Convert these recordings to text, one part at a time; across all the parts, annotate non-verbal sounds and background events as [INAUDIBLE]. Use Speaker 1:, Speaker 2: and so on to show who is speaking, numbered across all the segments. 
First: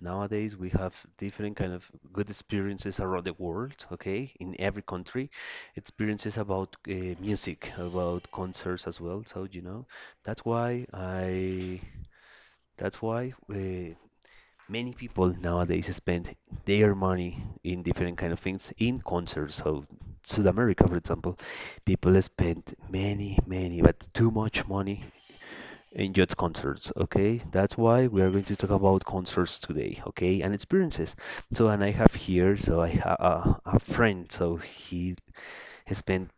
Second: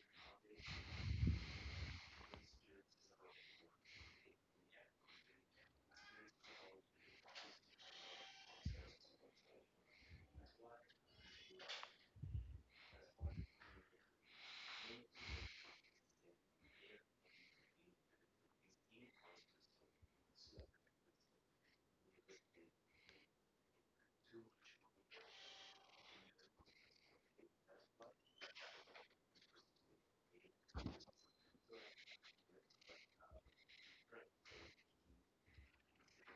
Speaker 1: nowadays we have different kind of good experiences around the world, okay, in every country, experiences about music, about concerts as well. So you know, that's why I, that's why Many people nowadays spend their money in different kind of things in concerts. So South America, for example, people spend many, many, but too much money enjoyed concerts, okay. That's why we are going to talk about concerts today, okay, and experiences. So and I have here, I have a friend. So he has spent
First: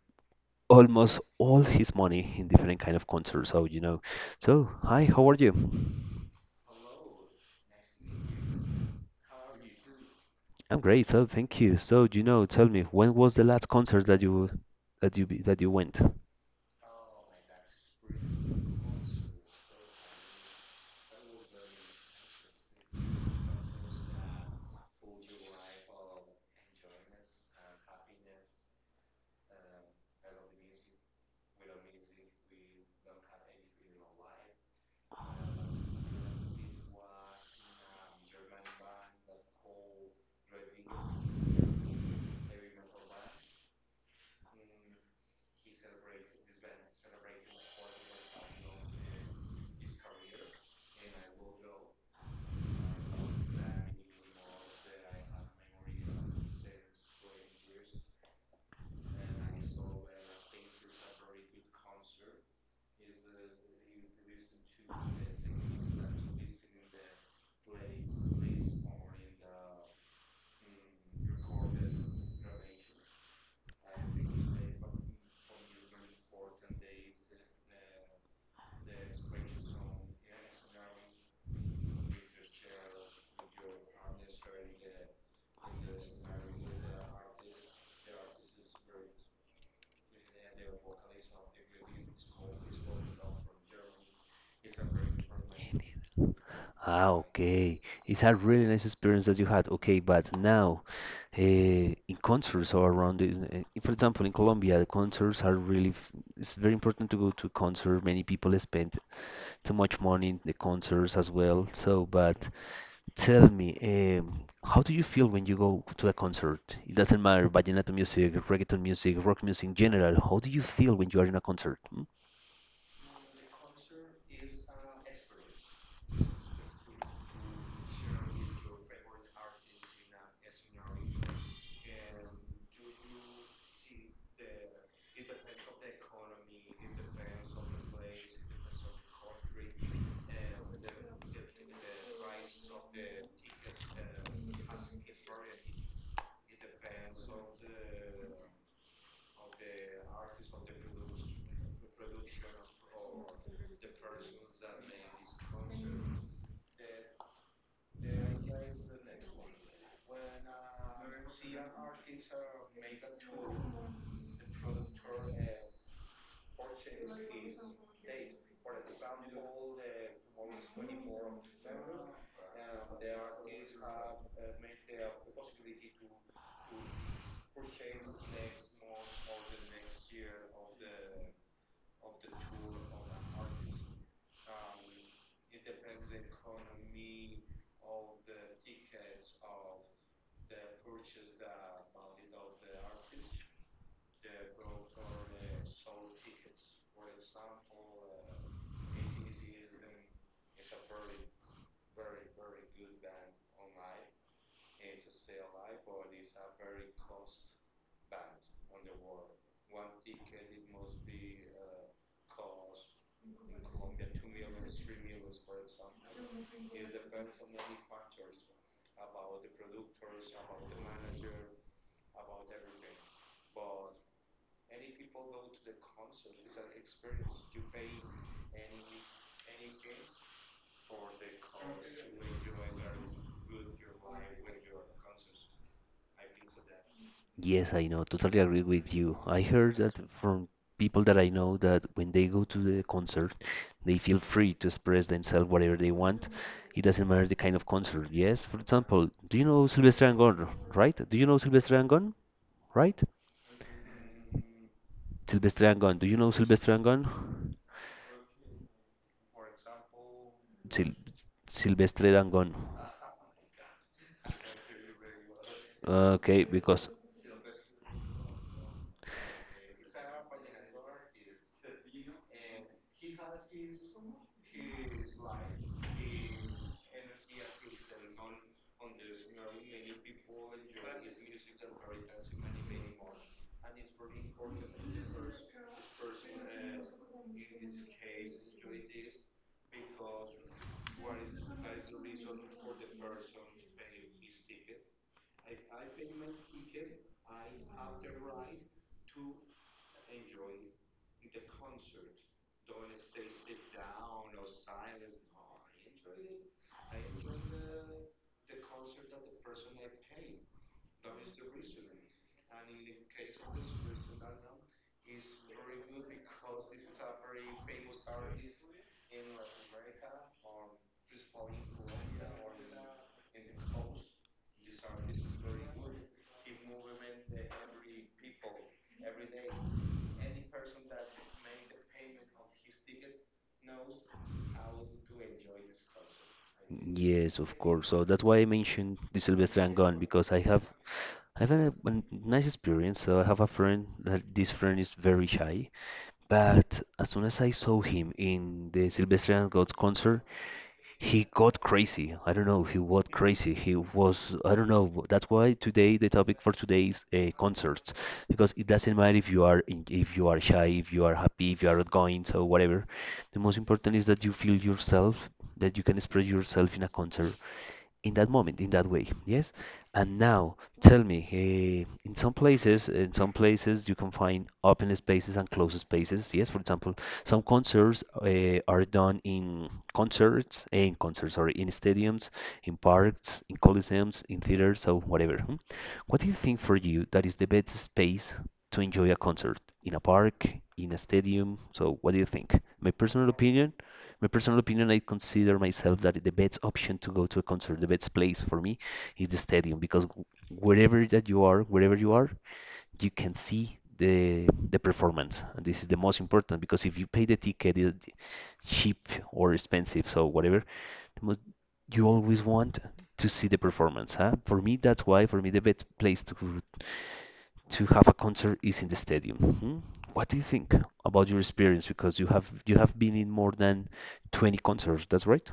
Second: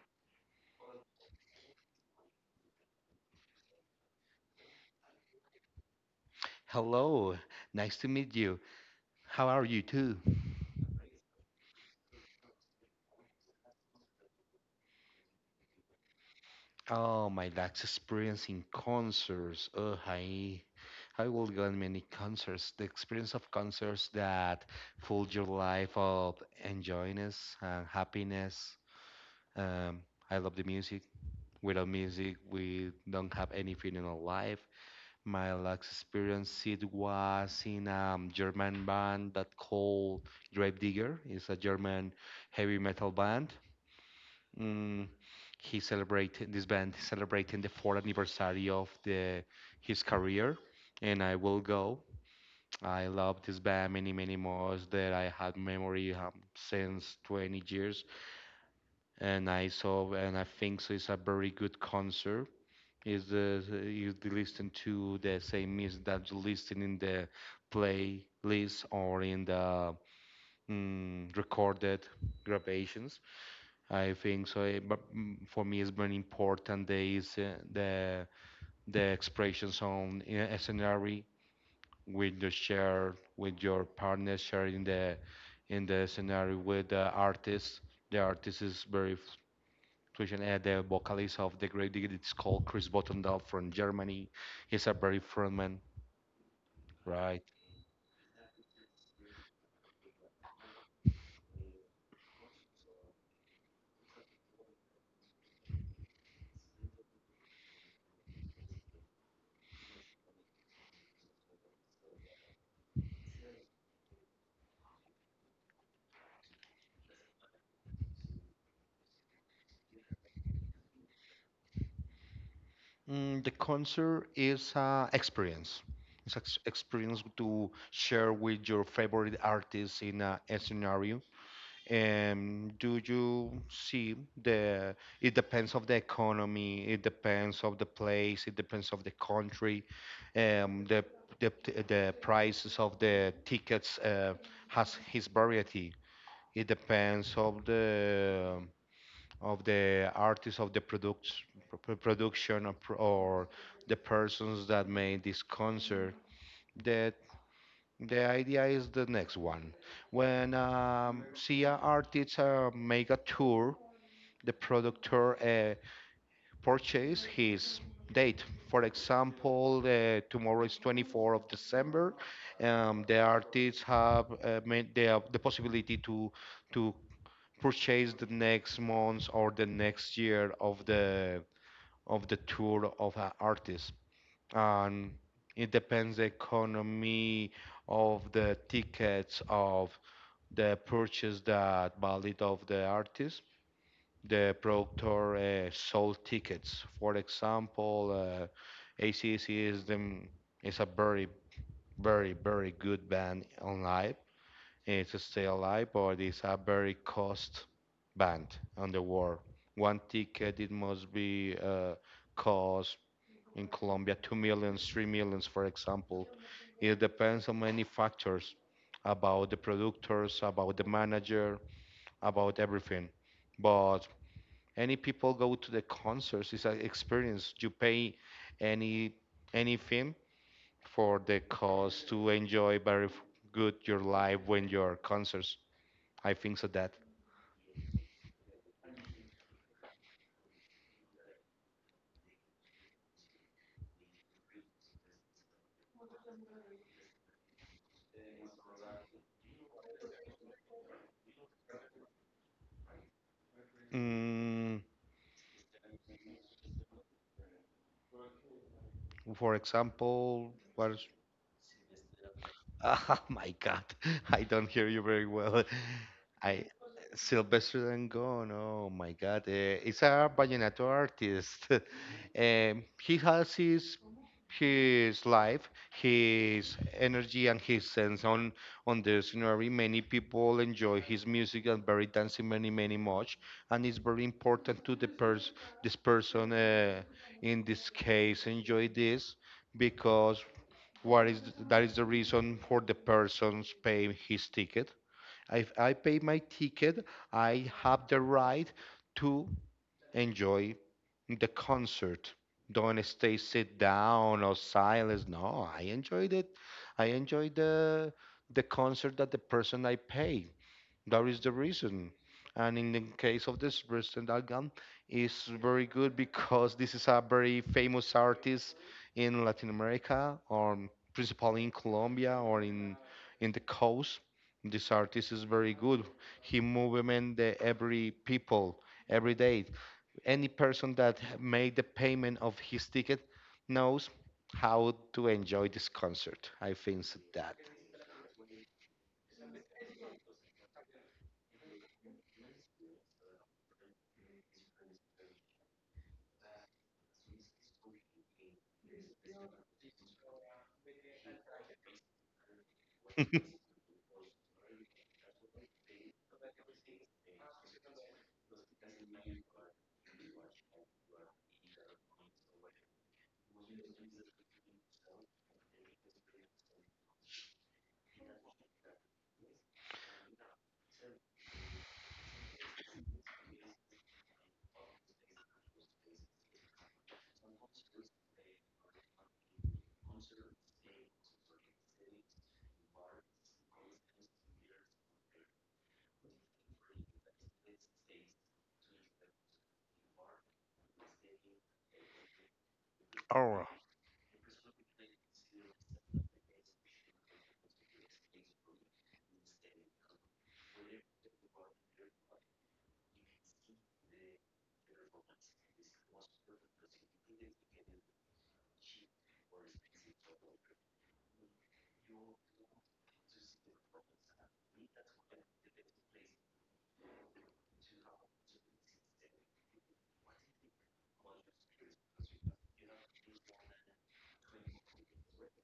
Speaker 1: almost all his money in different kind of concerts, Hi, how are you?
Speaker 2: Hello, nice to meet you. How are you too?
Speaker 1: I'm great, so thank you. So you know tell me, when was the last concert that you went?
Speaker 2: Oh, my last experience in concerts. I will go on many concerts. The experience of concerts that full your life of enjoyness and happiness. Um, I love the music. Without music, we don't have any feeling of life. My last experience it was in a German band that called Grave Digger. It's a German heavy metal band. Mm, he celebrated this band is celebrating the fourth anniversary of the his career, and I will go. I love this band many many more that I had memory since 20 years, and I saw and I think so it's a very good concert. Is the you listen to the same music that you listen in the playlist or in the recorded grabations? I think so. But for me, it's very important. There is the expression on in a scenario with the share with your partner sharing the in the scenario with the artist. The artist is very fusion. The vocalist of the Great Dig. It's called Chris Bottendal from Germany. He's a very frontman,
Speaker 1: Ah,
Speaker 2: right?
Speaker 1: okay. It's a really nice experience that you had. Okay, but now, in concerts or around, for example, in Colombia, the concerts are really, it's very important to go to a concert. Many people spend too much money in the concerts as well. So, but tell me, how do you feel when you go to a concert? It doesn't matter, vallenato music, reggaeton music, rock music in general. How do you feel when you are in a concert? Hmm?
Speaker 2: The concert is experience. It's experience to share with your favorite artist in a scenario. And do you see the, it depends of the economy, it depends of the place, it depends of the country, um, the, the, the prices of the tickets has his variety. It depends of the artist of the product, production or, or the persons that made this concert. The the idea is the next one. When CIA artists make a tour, the producer purchase his date. For example, tomorrow is 24 of December. The artists have made the possibility to to purchase the next month or the next year of the tour of an artist, and it depends the economy of the tickets of the purchase that valid of the artist, the productor sold tickets, for example, acc is the is a very very good band on live. It's still alive but it's a very cost band on the world. One ticket it must be cost in Colombia, 2 millions, 3 millions, for example. It depends on many factors, about the producers, about the manager, about everything. But any people go to the concerts, it's an experience. You pay any anything for the cost to enjoy very good your life when you're concerts. I think so that.
Speaker 1: Yes, I know. Totally agree with you. I heard that from people that I know that when they go to the concert, they feel free to express themselves whatever they want. It doesn't matter the kind of concert. Yes, for example, do you know Silvestre Angón, right? Do you know Silvestre Angón, right?
Speaker 2: Mm,
Speaker 1: Silvestre Angón. Do you know Silvestre Angón?
Speaker 2: for example, what.
Speaker 1: Sil Silvestre Angón.
Speaker 2: Oh [LAUGHS] my God, I don't hear you very well.
Speaker 1: Okay,
Speaker 2: I
Speaker 1: because
Speaker 2: Sylvester Dangond. Oh my God, he's a vallenato artist. [LAUGHS] He has his life, his energy, and his sense on the scenery. Many people enjoy his music and very dancing many many much, and it's very important to the pers this person in this case enjoy this because what is that is the reason for the person's paying his ticket. If I pay my ticket, I have the right to enjoy the concert. Don't stay sit down or silence. No, I enjoyed it. I enjoyed the concert that the person I pay. That is the reason. And in the case of this Rustem Dalgan, is very good because this is a very famous artist in Latin America, or principally in Colombia or in the coast. This artist is very good. He movement the every people every day. Any person that made the payment of his ticket knows how to enjoy this concert. I think so
Speaker 1: yes,
Speaker 2: that.
Speaker 1: of course. So that's why I mentioned the Sylvester and Gone, because I have. I have a nice experience. So I have a friend that this friend is very shy, but as soon as I saw him in the Sylvester and Gone concert, he got crazy. I don't know. He got
Speaker 2: [LAUGHS]
Speaker 1: crazy. He was. I don't know. That's why today the topic for today is concerts, because it doesn't matter if you are if you are shy, if you are happy, if you are outgoing, so whatever. The most important is that you feel yourself, that you can express yourself in a concert in that moment, in that way. Yes. And now tell me, in some places you can find open spaces and closed spaces. Yes. For example, some concerts eh, are done in concerts, eh, in concerts, sorry, in stadiums, in parks, in coliseums, in theaters, so whatever. Hmm? What do you think for you that is the best space to enjoy a concert? In a park, in a stadium? So what do you think?
Speaker 2: All right.
Speaker 1: My personal opinion, I consider myself that the best option to go to a concert, the best place for me is the stadium, because wherever that you are, wherever you are, you can see the performance, and this is the most important, because if you pay the ticket, it, cheap or expensive, so whatever, the most, you always want to see the performance. Huh? For me, that's why for me the best place to have a concert is in the stadium. Hmm? What do you think about your experience? Because you have, you have been in more than 20 concerts, that's right?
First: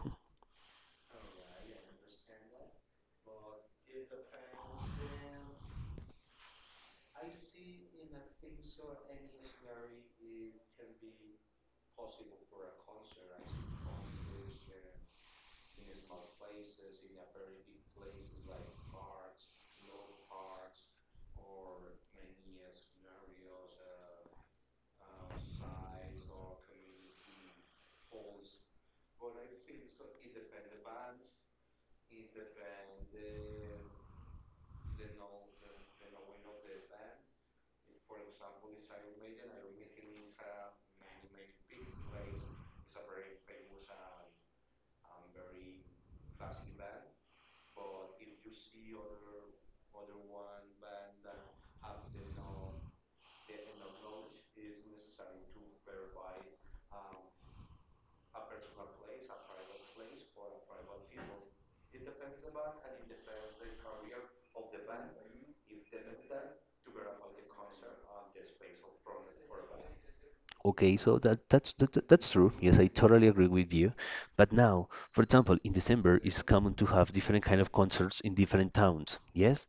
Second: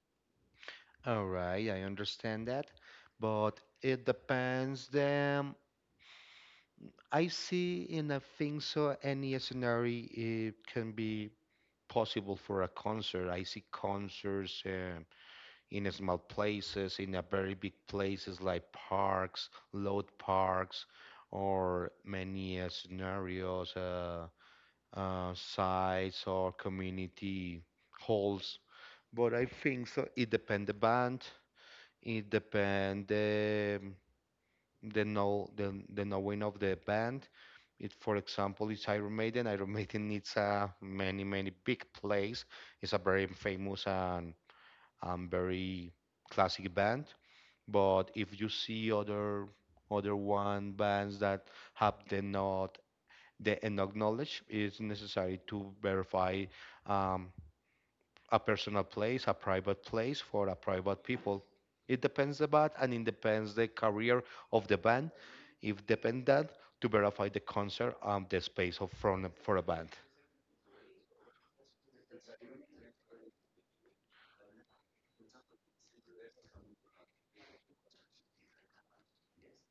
Speaker 2: All right, I understand that, but it depends. Then I see, in a thing, so. Any scenario it can be possible for a concert. I see concerts in a small places, in a very big places like parks, load parks, or many scenarios, sites or community halls. But I think so. It depends the band. It depend the know the knowing of the band. It, for example, it's Iron Maiden. Iron [LAUGHS] Maiden needs a many many big plays. It's a very famous and very classic band. But if you see other one bands that have the not the enough knowledge, it's necessary to verify um, a personal place, a private place for a private people. It depends the band and it depends the career of the band. If depend that to verify the concert and the space of front for a band.
Speaker 1: Okay, so that, that's true. Yes, I totally agree with you. But now, for example, in December, it's common to have different kind of concerts in different towns. Yes,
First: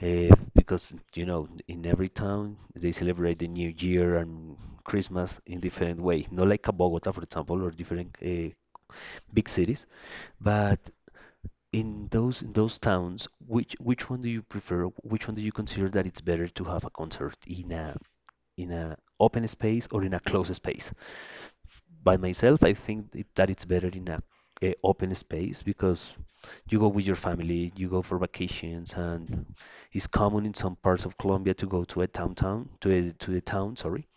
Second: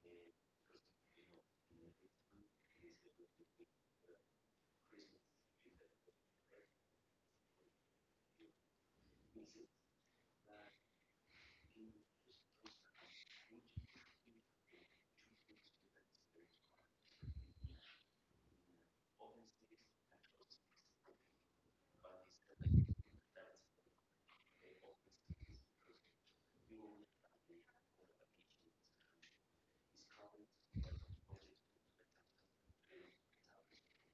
Speaker 1: because you know, in every town they celebrate the New Year and Christmas in different way. Not like a Bogota, for example, or different big cities. But in those, in those towns, which one do you prefer? Which one do you consider that it's better to have a concert in a, in a open space or in a closed space? By myself, I think it, that it's better in a open space because you go with your family, you go for vacations, and it's common in some parts of Colombia to go to a downtown to to the town, sorry,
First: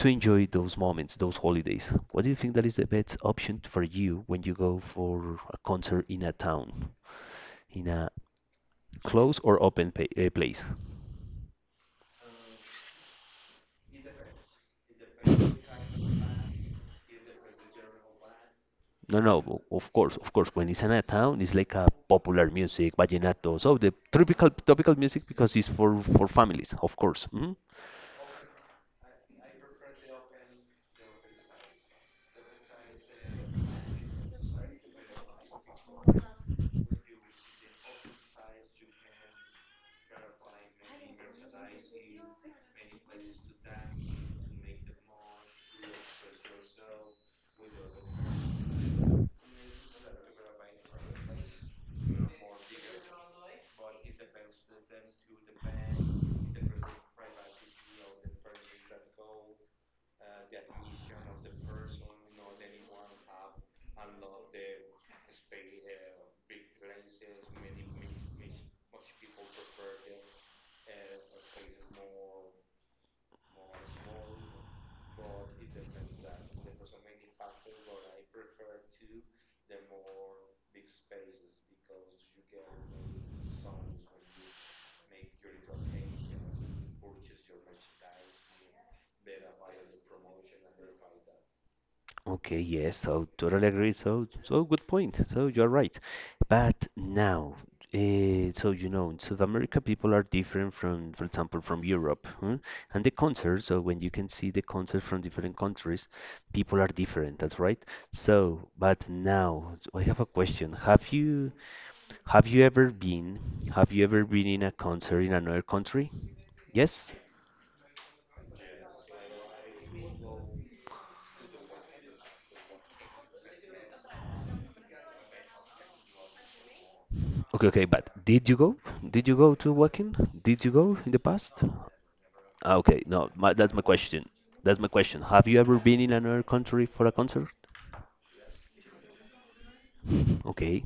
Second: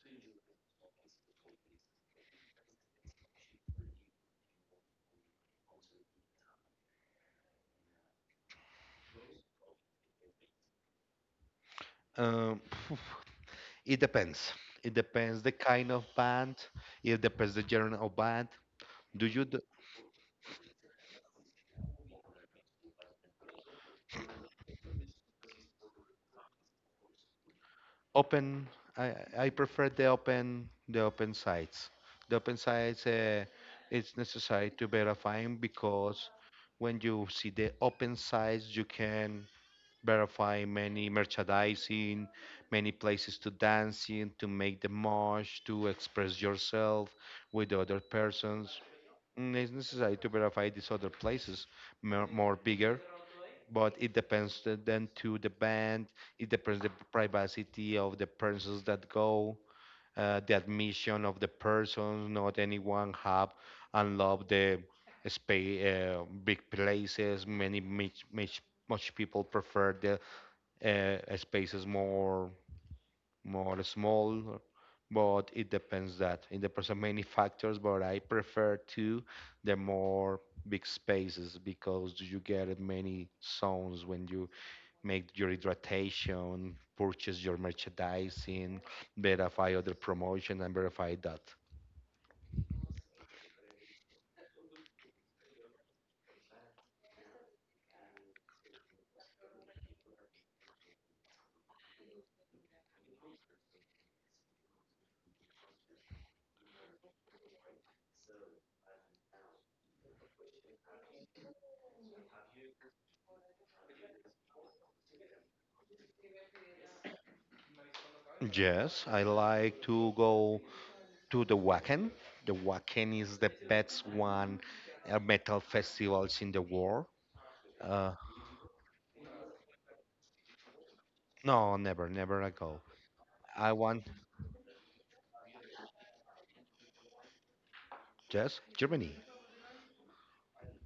Speaker 1: to enjoy those moments, those holidays. What do you think that is the best option for you when you go for a concert in a town, in a close or open pa place?
Speaker 2: Um, [SIGHS] it depends. It depends the kind of band. It depends the genre of band.
Speaker 1: No,
Speaker 2: Do
Speaker 1: no,
Speaker 2: you
Speaker 1: of course, of course. When it's in a town, it's like a popular music, vallenato. So the tropical, tropical music, because it's for families, of course. Mm?
Speaker 2: open I prefer the open sites, the open sites, it's necessary to verifying because when you see the open sites you can verify many merchandising, many places to dance in, to make the mosh, to express yourself with other persons. It's necessary to verify these other places more, more bigger, but it depends the- then to the band. It depends the privacy of the persons that go, the admission of the persons, not anyone have and love the space. Big places many much, much much people prefer the spaces more more small, but it depends that, it depends on many factors, but I prefer to the more big spaces because you get many sounds when you make your hydration, purchase your merchandising, verify other promotion, and verify that.
Speaker 1: Okay, yes, so totally agree. So, so good point. So you're right. But now, in South America, people are different from, for example, from Europe, huh? And the concerts, so when you can see the concerts from different countries, people are different. That's right. So, but now, so, I have a question. Have you ever been, have you ever been in a concert in another country? Yes?
Speaker 2: Yes, I like to go to the Wacken. The Wacken is the best one metal festivals in the world.
Speaker 1: Okay, okay,
Speaker 2: Uh,
Speaker 1: but did you go? Did you go to Wacken? Did you go in the past?
Speaker 2: no, never, never I
Speaker 1: Ah,
Speaker 2: go.
Speaker 1: okay, no, my,
Speaker 2: I
Speaker 1: that's my
Speaker 2: want.
Speaker 1: question. That's my question. Have you ever been in another country for a concert?
Speaker 2: Yes, Germany.
Speaker 1: Okay,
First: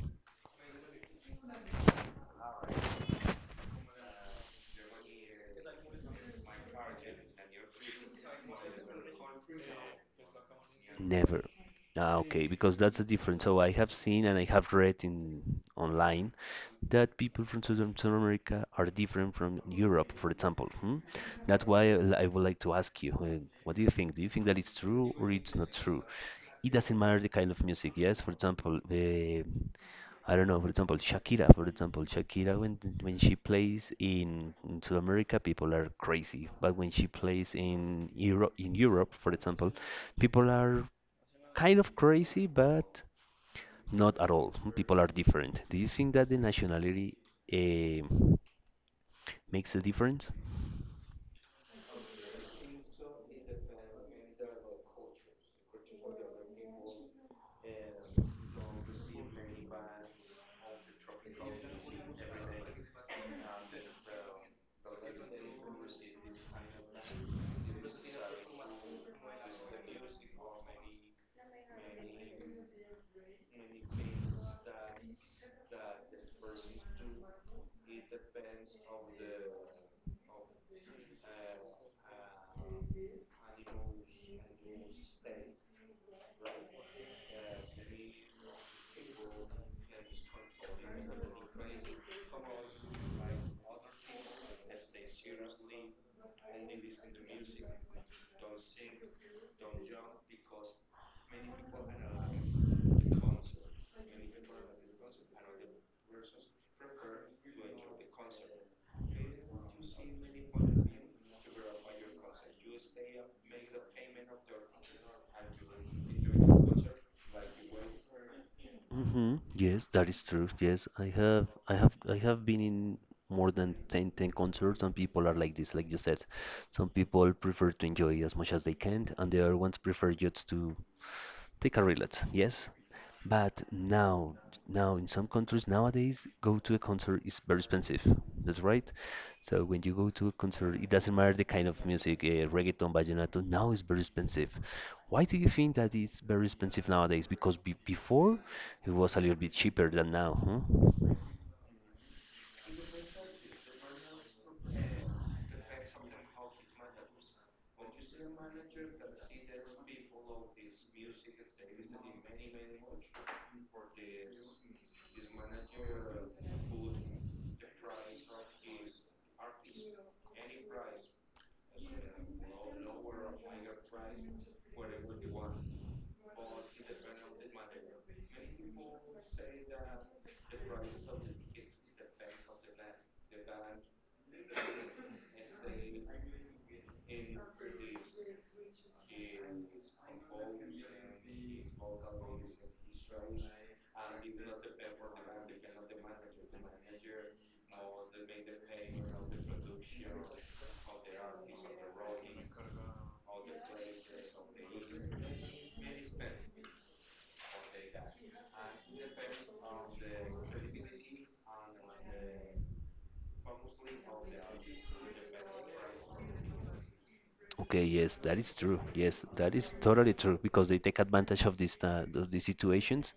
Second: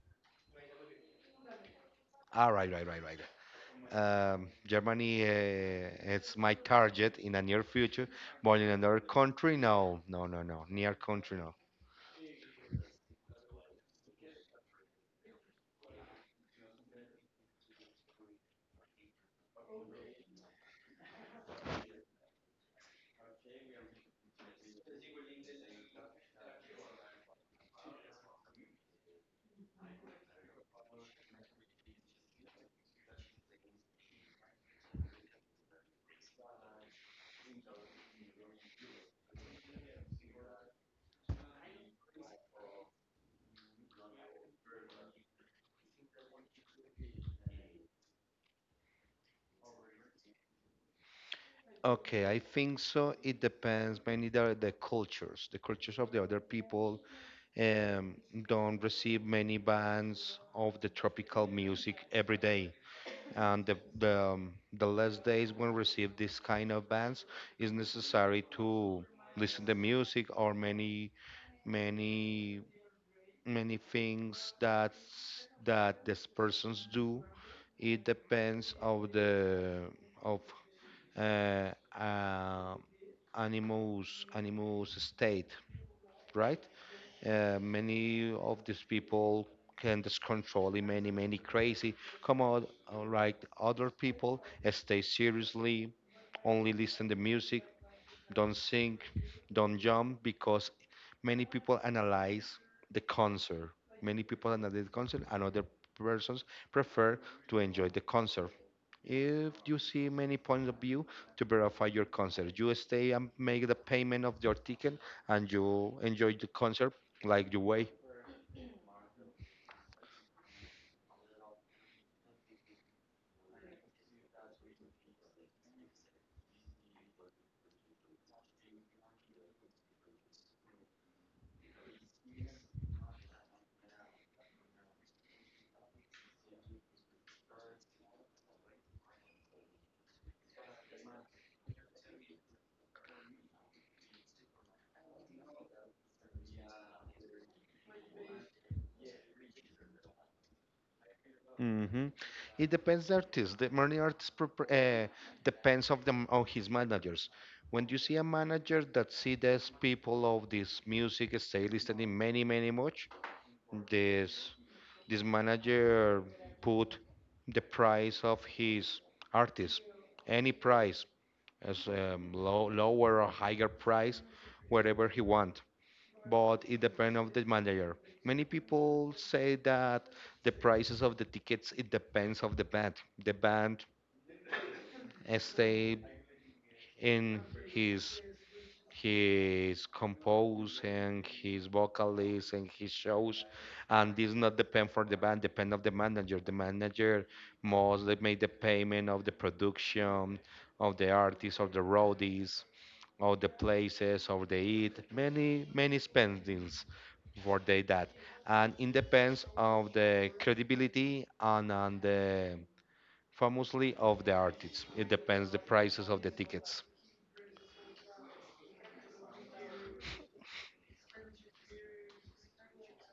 Speaker 2: Ah, right, right, right, right. Germany, it's my target in the near future. But in another country, no, no, no, no. Near country,
Speaker 1: never.
Speaker 2: no.
Speaker 1: Ah, okay, because that's the difference. So I have seen and I have read in online that people from Southern South America are different from Europe, for example. Hmm? That's why I would like to ask you, what do you think? Do you think that it's true or it's not true? It doesn't matter the kind of music, yes? For example, I don't know, for example, Shakira when she plays in South America, people are crazy, but when she plays in Europe, for example, people are kind of crazy, but not at all. People are different. Do you think that the nationality eh, makes a difference?
Speaker 2: Okay, I think so. It depends mainly the cultures. The cultures of the other people um, don't receive many bands of the tropical music every day. And the less days when receive this kind of bands is necessary to listen to music or many, many, many things that's, that these persons do. It depends of the of uh, uh, animals state, right. Many of these people can just control in many many crazy, come out like other people stay seriously, only listen to music, don't sing, don't jump, because many people analyze the concert, many people analyze the concert and other persons prefer to enjoy the concert. If you see many points of view to verify your concert, you stay and make the payment of your ticket and you enjoy the concert like you way.
Speaker 1: Hmm, yes, that is true. Yes, I have, I have, I have been in more than ten concerts, and people are like this, like you said. Some people prefer to enjoy as much as they can, and the other ones prefer just to take a relapse, yes. But now, now in some countries nowadays, go to a concert is very expensive. That's right. So when you go to a concert, it doesn't matter the kind of music, reggaeton, vallenato. Now it's very expensive. Why do you think that it's very expensive nowadays? Because be before it was a little bit cheaper than now, huh?
Speaker 2: hmm It depends the artist. The many artist depends of them on his managers. When you see a manager that see these people of this music style listening many many much, this this manager put the price of his artist, any price as low, lower or higher price, wherever he want. But it depends of the manager. Many people say that the prices of the tickets it depends of the band. The band stay in his his compose and his vocalist and his shows, and this not depend for the band, depend of the manager. The manager mostly make the payment of the production, of the artists, of the roadies, of the places, of the eat, many many spendings for they that, and it depends of the credibility and on the famously of the artists, it depends the prices of the tickets.
Speaker 1: Okay, yes, that is true. Yes, that is totally true because they take advantage of these situations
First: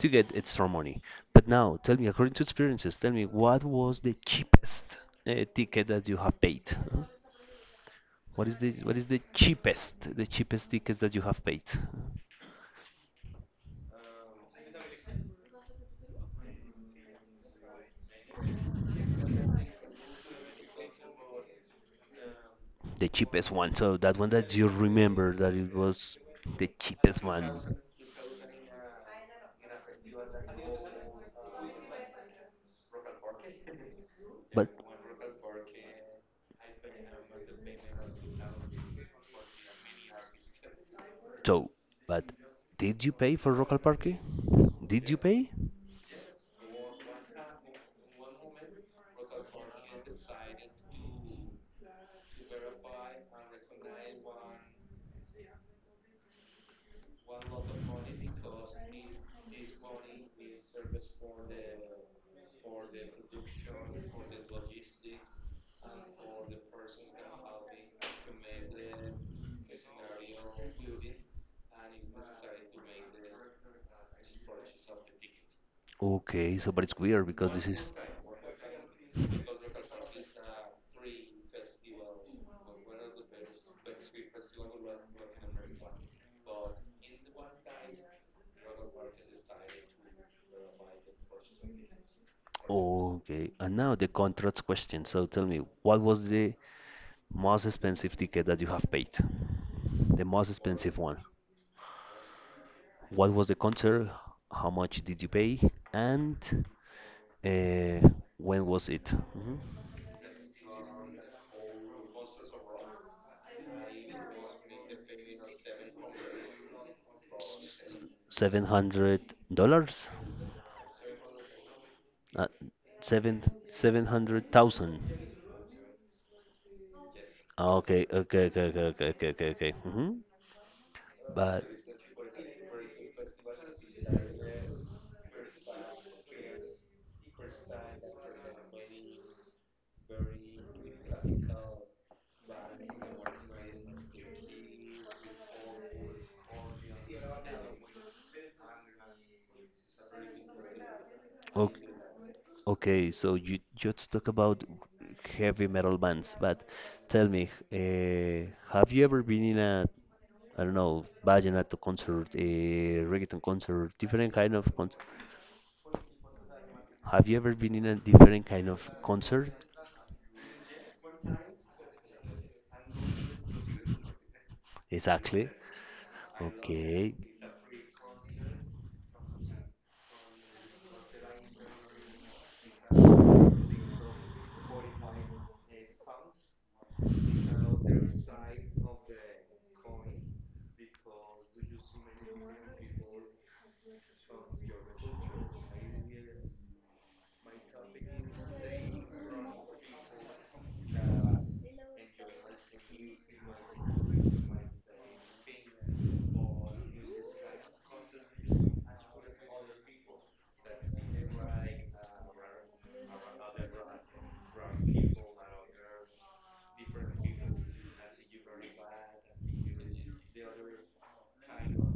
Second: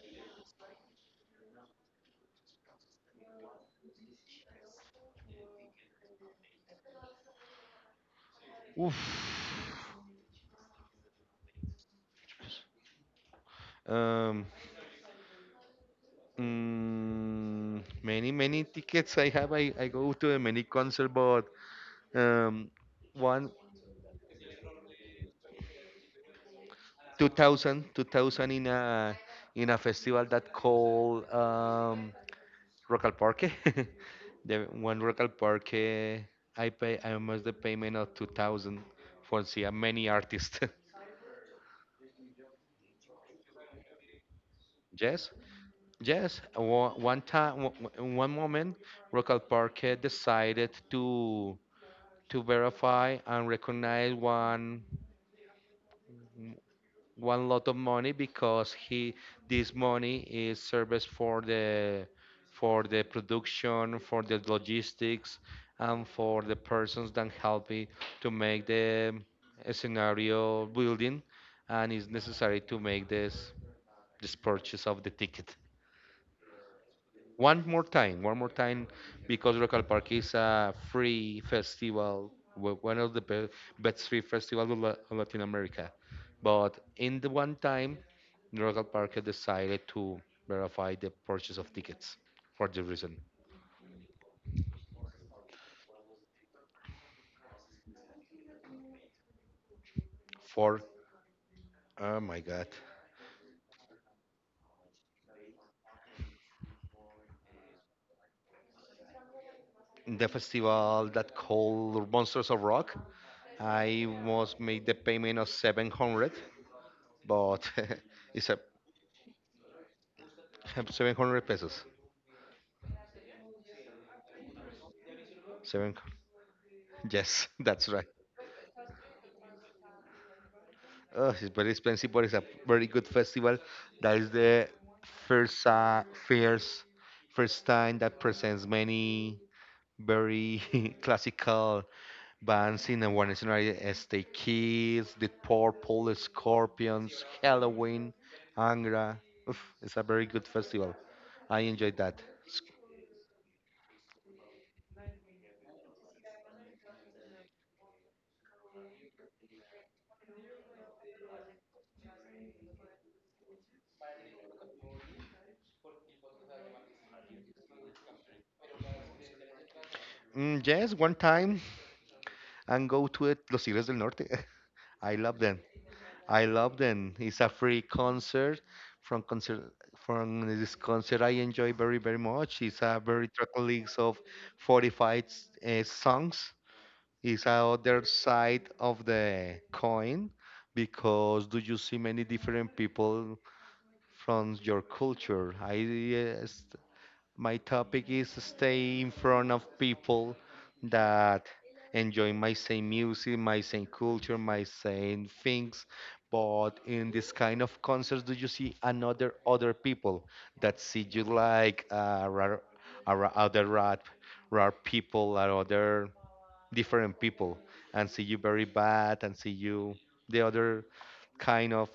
Speaker 1: to get extra money. But now, tell me, according to experiences, tell me what was the cheapest ticket that you have paid? Huh? What is the,
Speaker 2: Oof.
Speaker 1: what is the cheapest, the cheapest tickets that you have paid?
Speaker 2: Um, many many tickets I have. I go to a many concert, but um,
Speaker 1: The cheapest
Speaker 2: one
Speaker 1: one. So that one that you remember that it was the cheapest
Speaker 2: two
Speaker 1: one.
Speaker 2: thousand two thousand in a festival that called Rock al Parque. [LAUGHS] the one Rock al Parque, I pay I must the payment of 2000 for see a many artists. [LAUGHS]
Speaker 1: So, but did you pay for local parking? Did you
Speaker 2: yes,
Speaker 1: pay?
Speaker 2: yes. One, time, one time, one moment, Rock al Parque decided to. To verify and recognize one lot of money because he this money is service for the production, for the logistics, and for the persons that help me to make the scenario building, and it's necessary to make this purchase of the ticket.
Speaker 1: Okay, so but it's weird because this is.
Speaker 2: One more time, because Local Park is a free festival, one of the best free festivals of of Latin America. But in the one time, Local Park decided to verify the purchase of tickets for the reason.
Speaker 1: Okay, and now the contracts question. So tell me, what was the most expensive ticket that you have paid? The most
Speaker 2: For,
Speaker 1: expensive one.
Speaker 2: oh my God,
Speaker 1: What was the concert? How much did you pay? And uh, when was it? Mhm.
Speaker 2: the festival that called Monsters of Rock, I was made the payment of 700, but [LAUGHS] it's a
Speaker 1: $700?
Speaker 2: [LAUGHS] 700 pesos.
Speaker 1: Uh, seven, seven hundred thousand.
Speaker 2: Seven, yes, [LAUGHS]
Speaker 1: Ah,
Speaker 2: that's right.
Speaker 1: okay, okay, okay, okay, okay, okay, okay, okay. Hmm.
Speaker 2: It's
Speaker 1: But
Speaker 2: very expensive, but it's a very good festival. That is the first first time that presents many very [LAUGHS] classical bands in a one scenario as the Kids, the Purple, the Scorpions, Halloween, Angra. Oof, it's a very good festival. I
Speaker 1: okay.
Speaker 2: enjoyed that. S-
Speaker 1: Okay, so you just talk about heavy metal bands, but tell me, have you ever been in I don't know, vallenato concert, a reggaeton concert, different kind of concert? Have you ever been in a different kind of concert?
Speaker 2: Mm, yes, one time and go to it, Los Tigres del Norte. [LAUGHS] I love
Speaker 1: Exactly.
Speaker 2: them. I love them.
Speaker 1: Okay.
Speaker 2: It's a free concert from concert from this concert I enjoy very much. It's a very track list of 45 songs. It's a other side of the coin because do you see many different people from your culture? My topic is stay in front of people that enjoy my same music, my same culture, my same things. But in this kind of concerts, do you see another other people that see you like other rap, rare people, or other different people, and see you very bad, and see you the other kind of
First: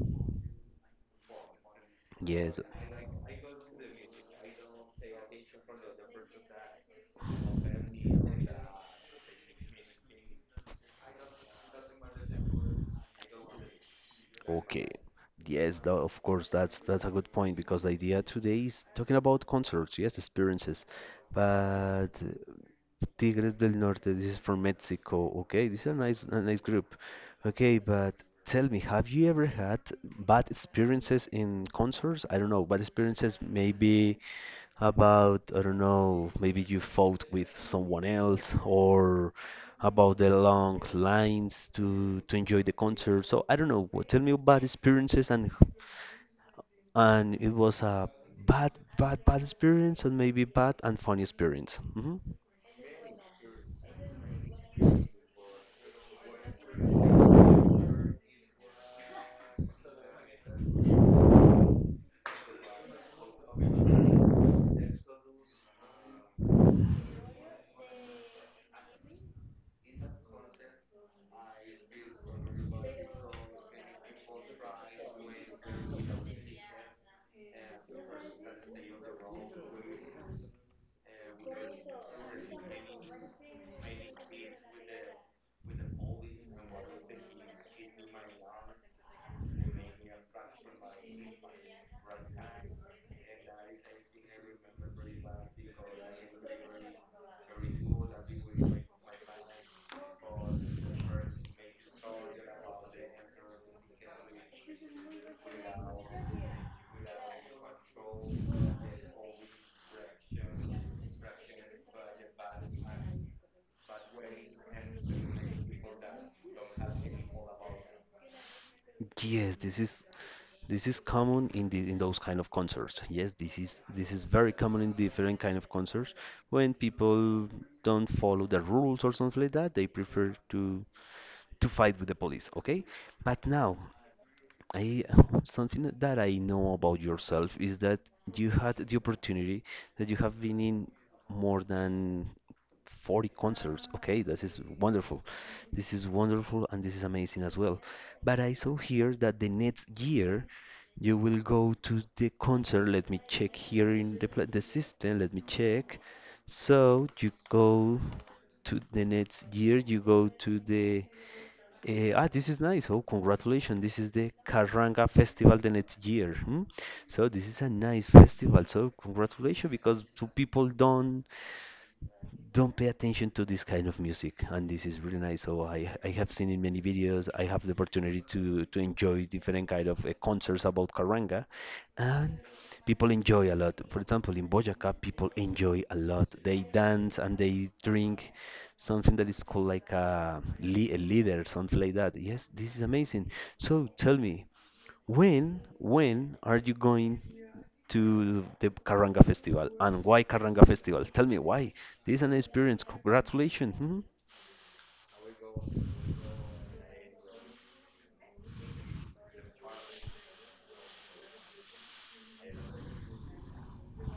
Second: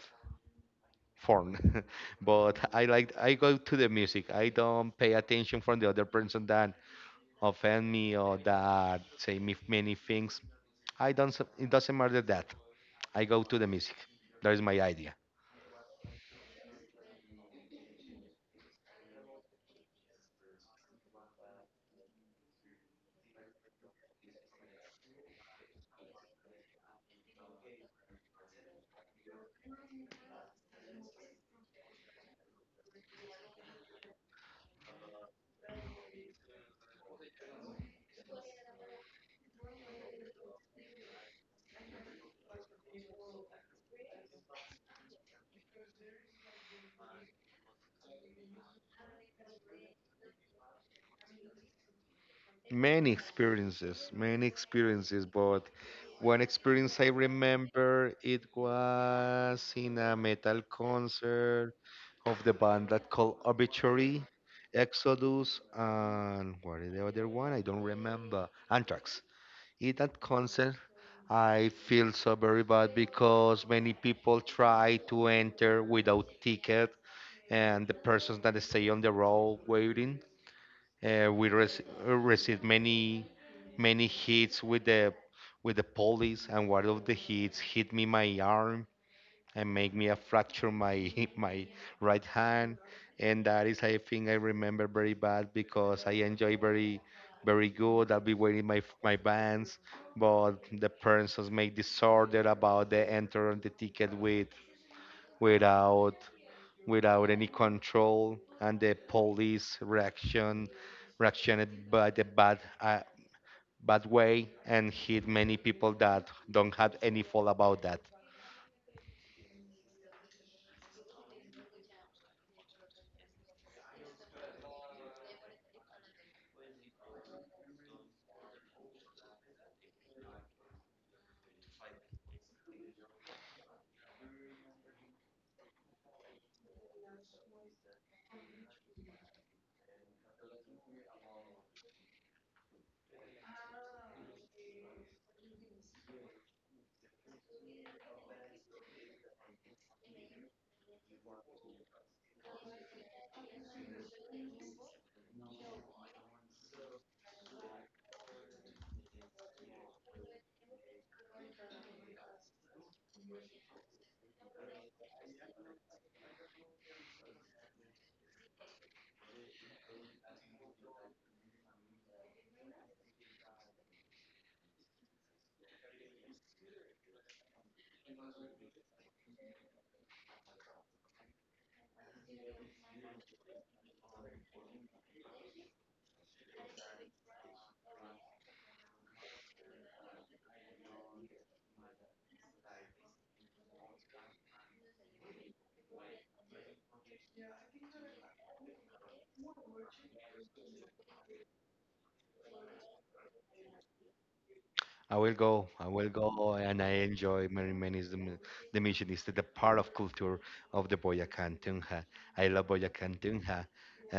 Speaker 2: phone. [LAUGHS] But
Speaker 1: Yes.
Speaker 2: I like, I go to the music, I don't pay attention from the other person that offend me or that say me many things. I don't s- It doesn't matter that I go to the music. That is my
Speaker 1: Okay.
Speaker 2: idea.
Speaker 1: Yes, of course, that's a good point, because the idea today is talking about concerts, yes, experiences. But Tigres del Norte, this is from Mexico. Okay, this is a nice, a nice group. Okay, but tell me, have you ever had bad experiences in concerts? I don't know, bad experiences. Maybe how about, I don't know, maybe you fought with someone else, or how about the long lines to enjoy the concert. So I don't know. Tell me about experiences and it was a bad, bad experience, or maybe bad and funny experience. Hmm.
Speaker 2: Many experiences, but one experience I remember, it was in a metal concert of the band that called Obituary, Exodus, and what is the other one? I don't remember. Anthrax. In that concert, I feel so very bad because many people try to enter without ticket, and the persons that stay on the road waiting, receive many many hits with the police, and one of the hits hit me my arm, and make me a fracture my [LAUGHS] my right hand. And that is, I think, I remember very bad because I enjoy very very good. I'll be wearing my my bands, but the parents just make disorder about the enter the ticket with without without any control, and the police reactioned by the bad bad way and hit many people that don't have any fault about that.
Speaker 1: Yes, this is, this is common in the, in those kind of concerts. Yes, this is, this is very common in different kind of concerts when people don't follow the rules or something like that. They prefer to fight with the police, okay? But now, I [LAUGHS] something that I know about yourself is that you had the opportunity that you have been in more than 40 concerts, okay? This is wonderful. This is wonderful and this is amazing as well. But I saw here that the next year you will go to the concert. Let me check here in the the system. Let me check. So you go to the next year you go to the eh, ah, this is nice. Oh, congratulations. This is the Karanga Festival the next year. Hmm? So this is a nice festival. So congratulations because two people don't pay attention to this kind of music, and this is really nice. So I have seen in many videos. I have the opportunity to enjoy different kind of concerts about karanga, and people enjoy a lot. For example, in Boyaca, people enjoy a lot. They dance and they drink something that is called like a leader, something like that. Yes, this is amazing. So tell me, when are you going to the Karanga Festival, and why Karanga Festival? Tell me why. This is an experience. Congratulations. Hmm?
Speaker 2: I will go. I will go, and I enjoy many many is the, the mission is the part of culture of the Boyacan Tunja. I love Boyacan Tunja,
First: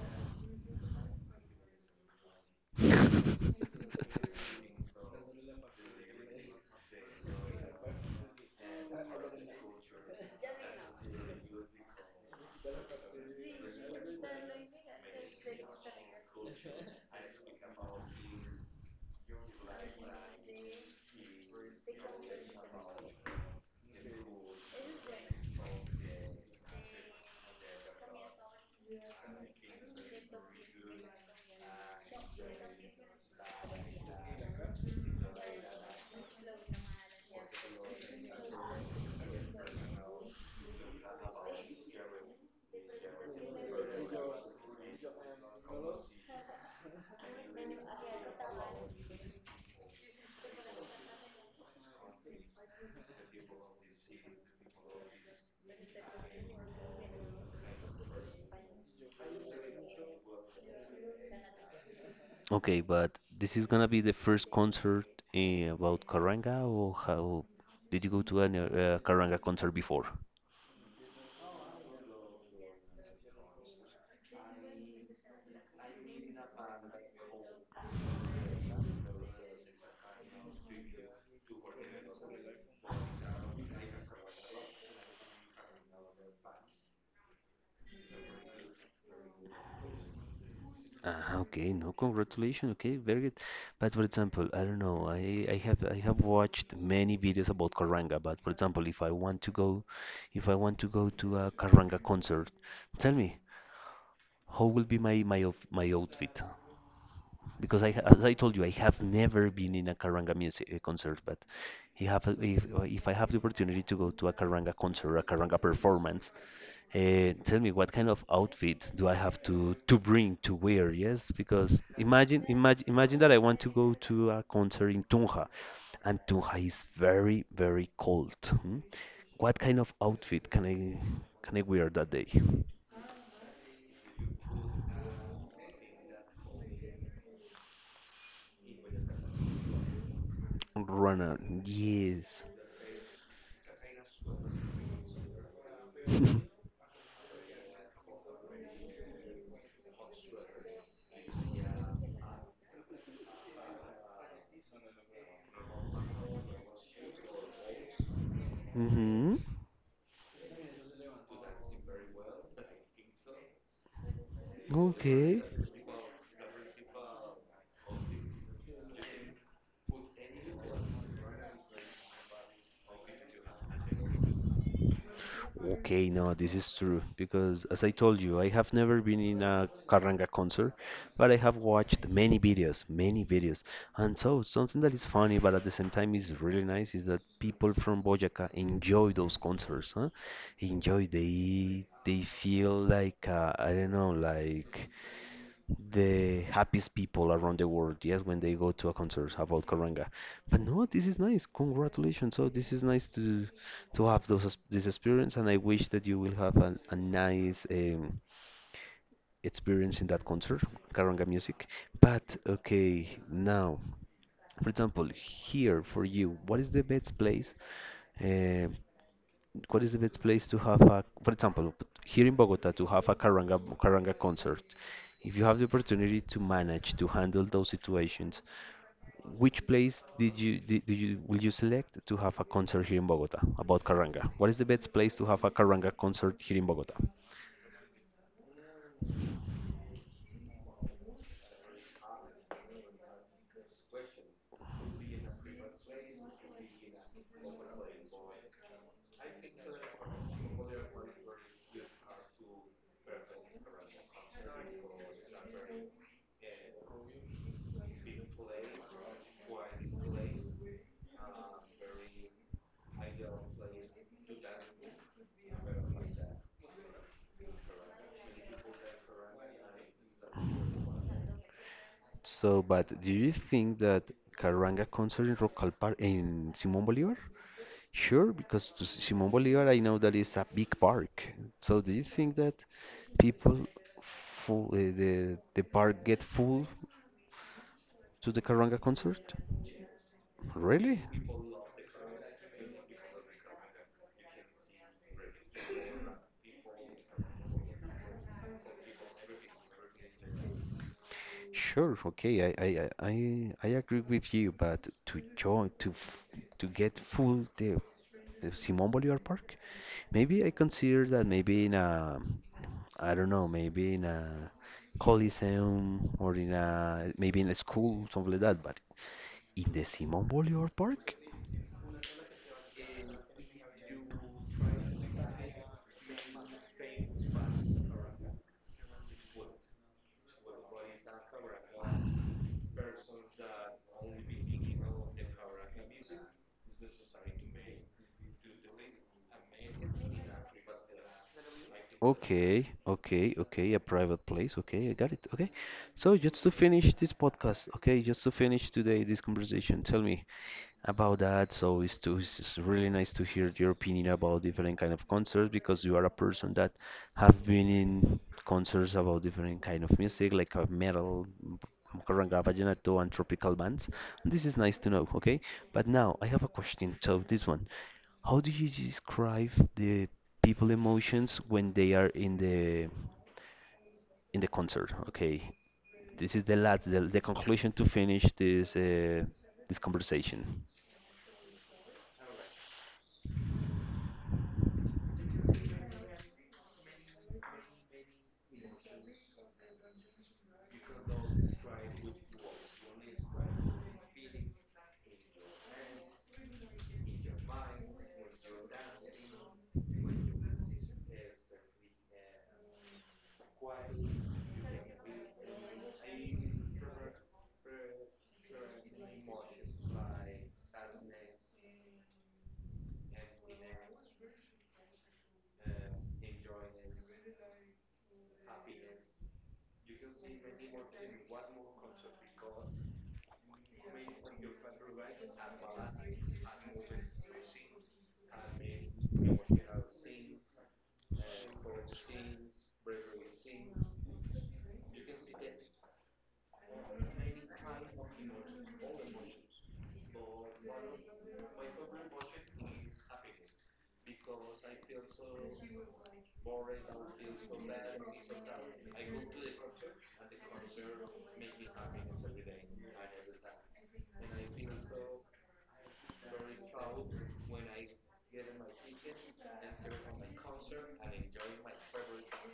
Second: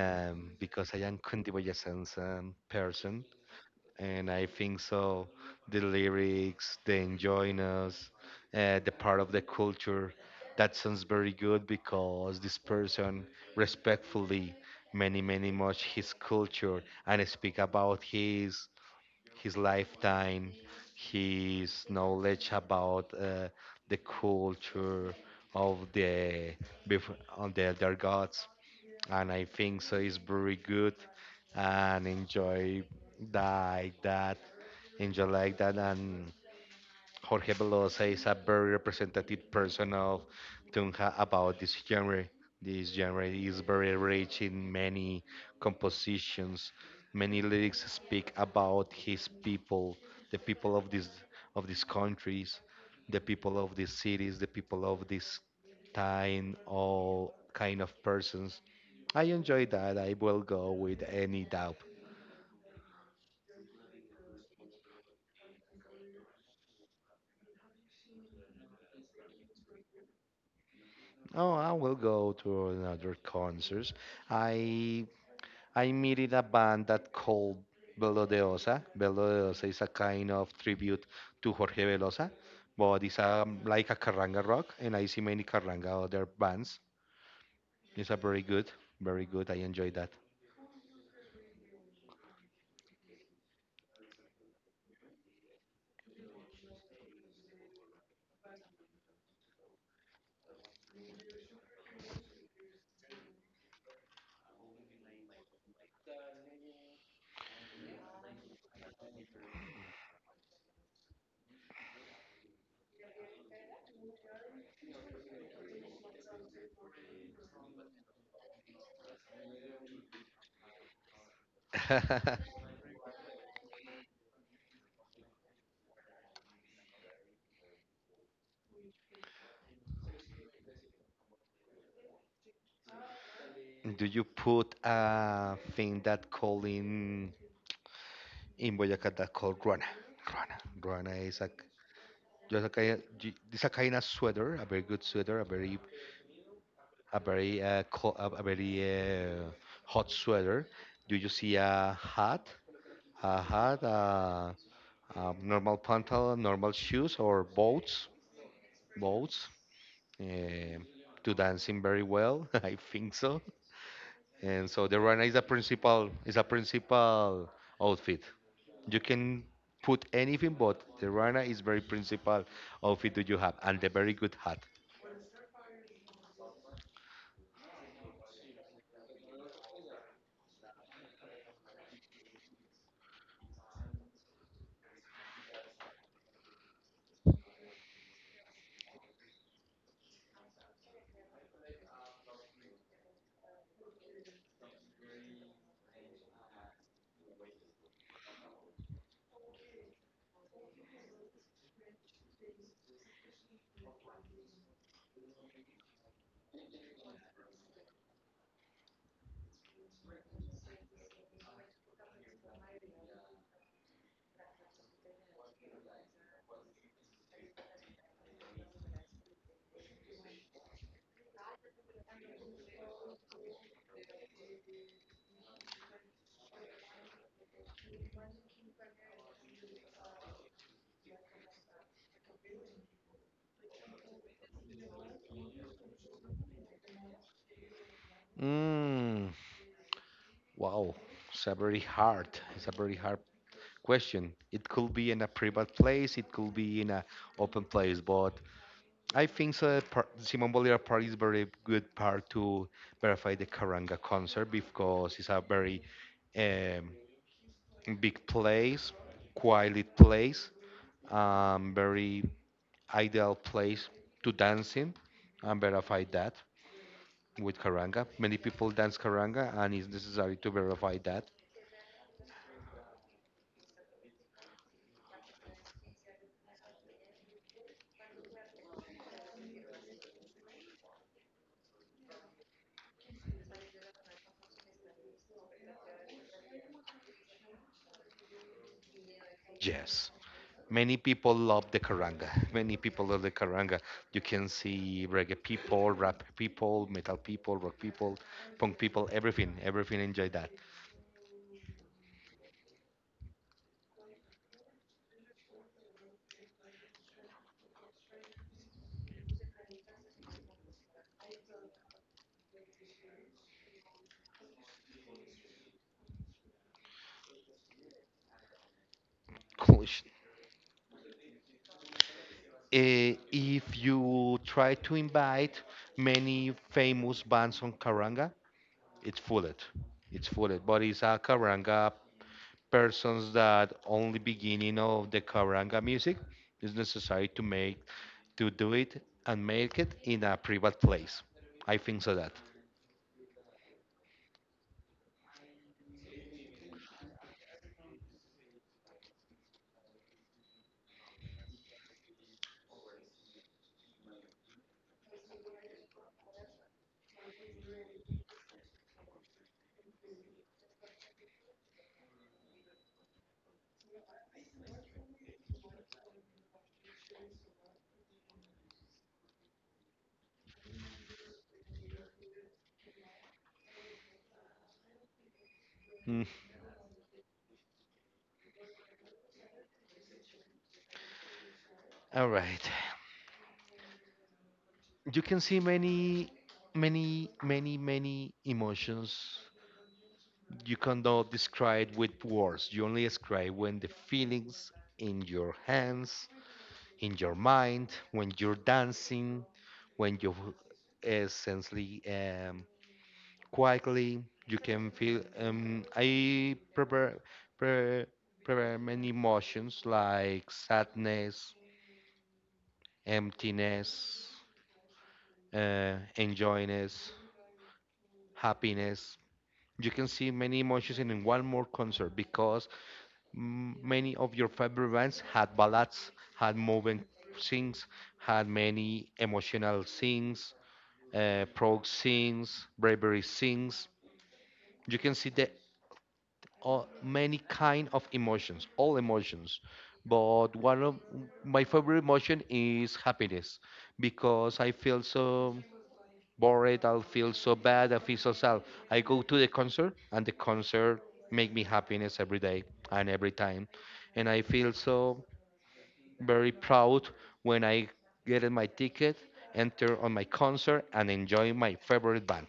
Speaker 2: because I am Cundiboyacan's person,
Speaker 1: [LAUGHS]
Speaker 2: and I think so. The lyrics, the enjoying us, the part of the culture, that sounds very good because this person respectfully many many much his culture and speak about his lifetime, his knowledge about the culture of the on the their gods, and I think so is very good and like that, enjoy like that, and Jorge Velosa is a very representative person of Tunja about this genre. This genre is very rich in many compositions. Many lyrics speak about his people, the people of this of these countries, the people of these cities, the people of this time, all kind of persons. I enjoy that. I will go with any doubt.
Speaker 1: Okay, but this is gonna be the first concert, about Karanga, or how did you go to any Karanga concert before?
Speaker 2: Oh, I will go to another concerts. I I meeted a band that called Belo de Osa. Belo de Osa is a kind of tribute to Jorge Velosa, but it's a, like a carranga rock, and I see many carranga other bands. It's a very good, very good. I enjoy that.
Speaker 1: Ah, okay, no, congratulations. Okay, very good. But for example, I don't know. I have watched many videos about Karanga. But for example, if I want to go, if I want to go to a Karanga concert, tell me, how will be my my outfit? Because I, as I told you, I have never been in a Karanga music concert, but he have, if I have the opportunity to go to a Karanga concert, a Karanga performance, tell me, what kind of outfit do I have to bring to wear? Yes, because imagine,
Speaker 2: [LAUGHS]
Speaker 1: imagine, imagine that I want to go to a concert in Tunja, and Tunja is very, very cold. Hmm? What kind of outfit can I wear that day?
Speaker 2: Do you put a thing that called in Boyacá that called ruana? Ruana, ruana
Speaker 1: Runner,
Speaker 2: is a
Speaker 1: yes.
Speaker 2: just a kind, of, it's a kind of sweater, a very good sweater, a very
Speaker 1: [LAUGHS]
Speaker 2: a very hot sweater. Do you see a hat, a hat, a normal pantalon, normal shoes, or boots,
Speaker 1: Hmm.
Speaker 2: boots um to dancing very well? [LAUGHS] I think so. And so the runner
Speaker 1: Okay.
Speaker 2: is a principal outfit. You can put anything, but the runner is very principal outfit that you have, and the very good hat.
Speaker 1: Okay, no, this is true because, as I told you, I have never been in a Karanga concert, but I have watched many videos, many videos. And so, something that is funny but at the same time is really nice is that people from Boyacá enjoy those concerts, huh? Enjoy, they feel like, I don't know, like the happiest people around the world, yes, when they go to a concert about Karanga. But no, this is nice. Congratulations. So this is nice to have this experience, and I wish that you will have a nice experience in that concert, Karanga music. But okay, now, for example, here for you, what is the best place? Uh, what is the best place to have a, for example, here in Bogota to have a Karanga concert? If you have the opportunity to manage to handle those situations, which place did you did, do you will you select to have a concert here in Bogota about Karanga? What is the best place to have a Karanga concert here in Bogota?
Speaker 2: Mm, wow, it's a very hard. It's a very hard question. It could be in a private place, it could be in a open place, but I think so that Simon Bolivar part is very good part to verify the Karanga concert because it's a very um, big place, quiet place, very ideal place to dancing and verify that with Karanga. Many people dance Karanga and it's necessary to verify that.
Speaker 1: So, but do you think that Karanga concert in Rock in Simón Bolívar? Sure, because to Simon Bolivar, I know that is a big park. So do you think that people full, the park get full to the Karanga concert?
Speaker 2: Yes. Many
Speaker 1: Really?
Speaker 2: people love the caranga. [LAUGHS] Many people love the caranga. You can see reggae people, rap people, metal people, rock people, punk people, everything. Everything enjoy that.
Speaker 1: Sure. Okay, I agree with you, but to join to get full the Simon Bolivar Park, maybe I consider that maybe in a, I don't know, maybe in a coliseum, or in a, maybe in a school, something like that. But in the
Speaker 2: Cool.
Speaker 1: Simón Bolívar Park.
Speaker 2: If you try to invite many famous bands on caranga, it's full, it's full, but it's a caranga persons that only beginning of the caranga music is necessary to make to do it and make it in a private place. I think so that.
Speaker 1: Okay, okay, okay, a private place. Okay, I got it. Okay. So just to finish this podcast, okay, just to finish today this conversation, tell me about that. So it's too, it's really nice to hear your opinion about different kind of concerts, because you are a person that have been in concerts about different kind of music, like metal, carranga, vallenato, and tropical bands. This is nice to know, okay? But now I have a question. So this one, how do you describe the people emotions when they are in the concert. Okay,
Speaker 2: Mm,
Speaker 1: this is the last the conclusion to finish this conversation.
Speaker 2: all right. You can see many emotions you cannot describe with words. You only describe when the feelings in your hands, in your mind, when you're dancing, when you essentially quietly, you can feel. Prepare, prepare many emotions like sadness, emptiness, enjoyness, happiness. You can see many emotions in one more concert because many of your favorite bands had ballads, had moving scenes, had many emotional scenes, prog scenes, bravery scenes. You can see the many kind of emotions, all emotions. But one of my favorite emotion is happiness because I feel so bored. I'll feel so bad. I feel so sad. I go to the concert, and the concert make me happiness every day and every time, and I feel so very proud when I get my ticket, enter on my concert, and enjoy my favorite band.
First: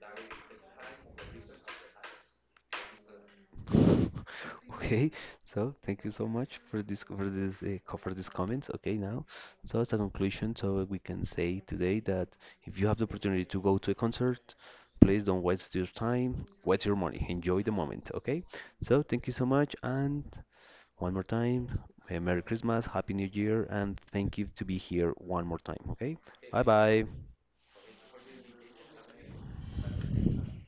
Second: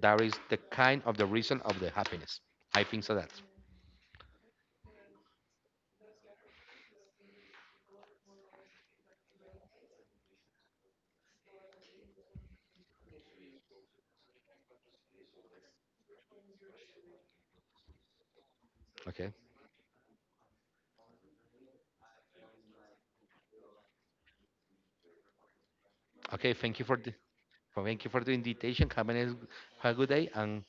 Speaker 2: That is the kind of the reason of the happiness. I think so that.
Speaker 1: [LAUGHS] Okay, so thank you so much for these comments. Okay, now, so as a conclusion, so we can say today that if you have the opportunity to go to a concert, please don't waste your time, waste your money. Enjoy the moment, okay? So, thank
Speaker 2: Okay.
Speaker 1: you so much, and one more time. Merry Christmas, Happy New Year, and thank you to be here one more time. Okay,
Speaker 2: Okay.
Speaker 1: bye
Speaker 2: Thank you for
Speaker 1: bye.
Speaker 2: the thank you for the invitation. Have a, nice, have a good day and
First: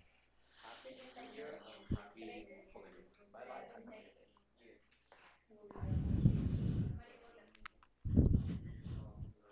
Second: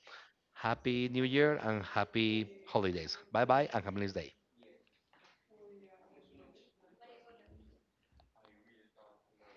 Speaker 2: happy New Year and happy holidays. Bye bye and have a nice day.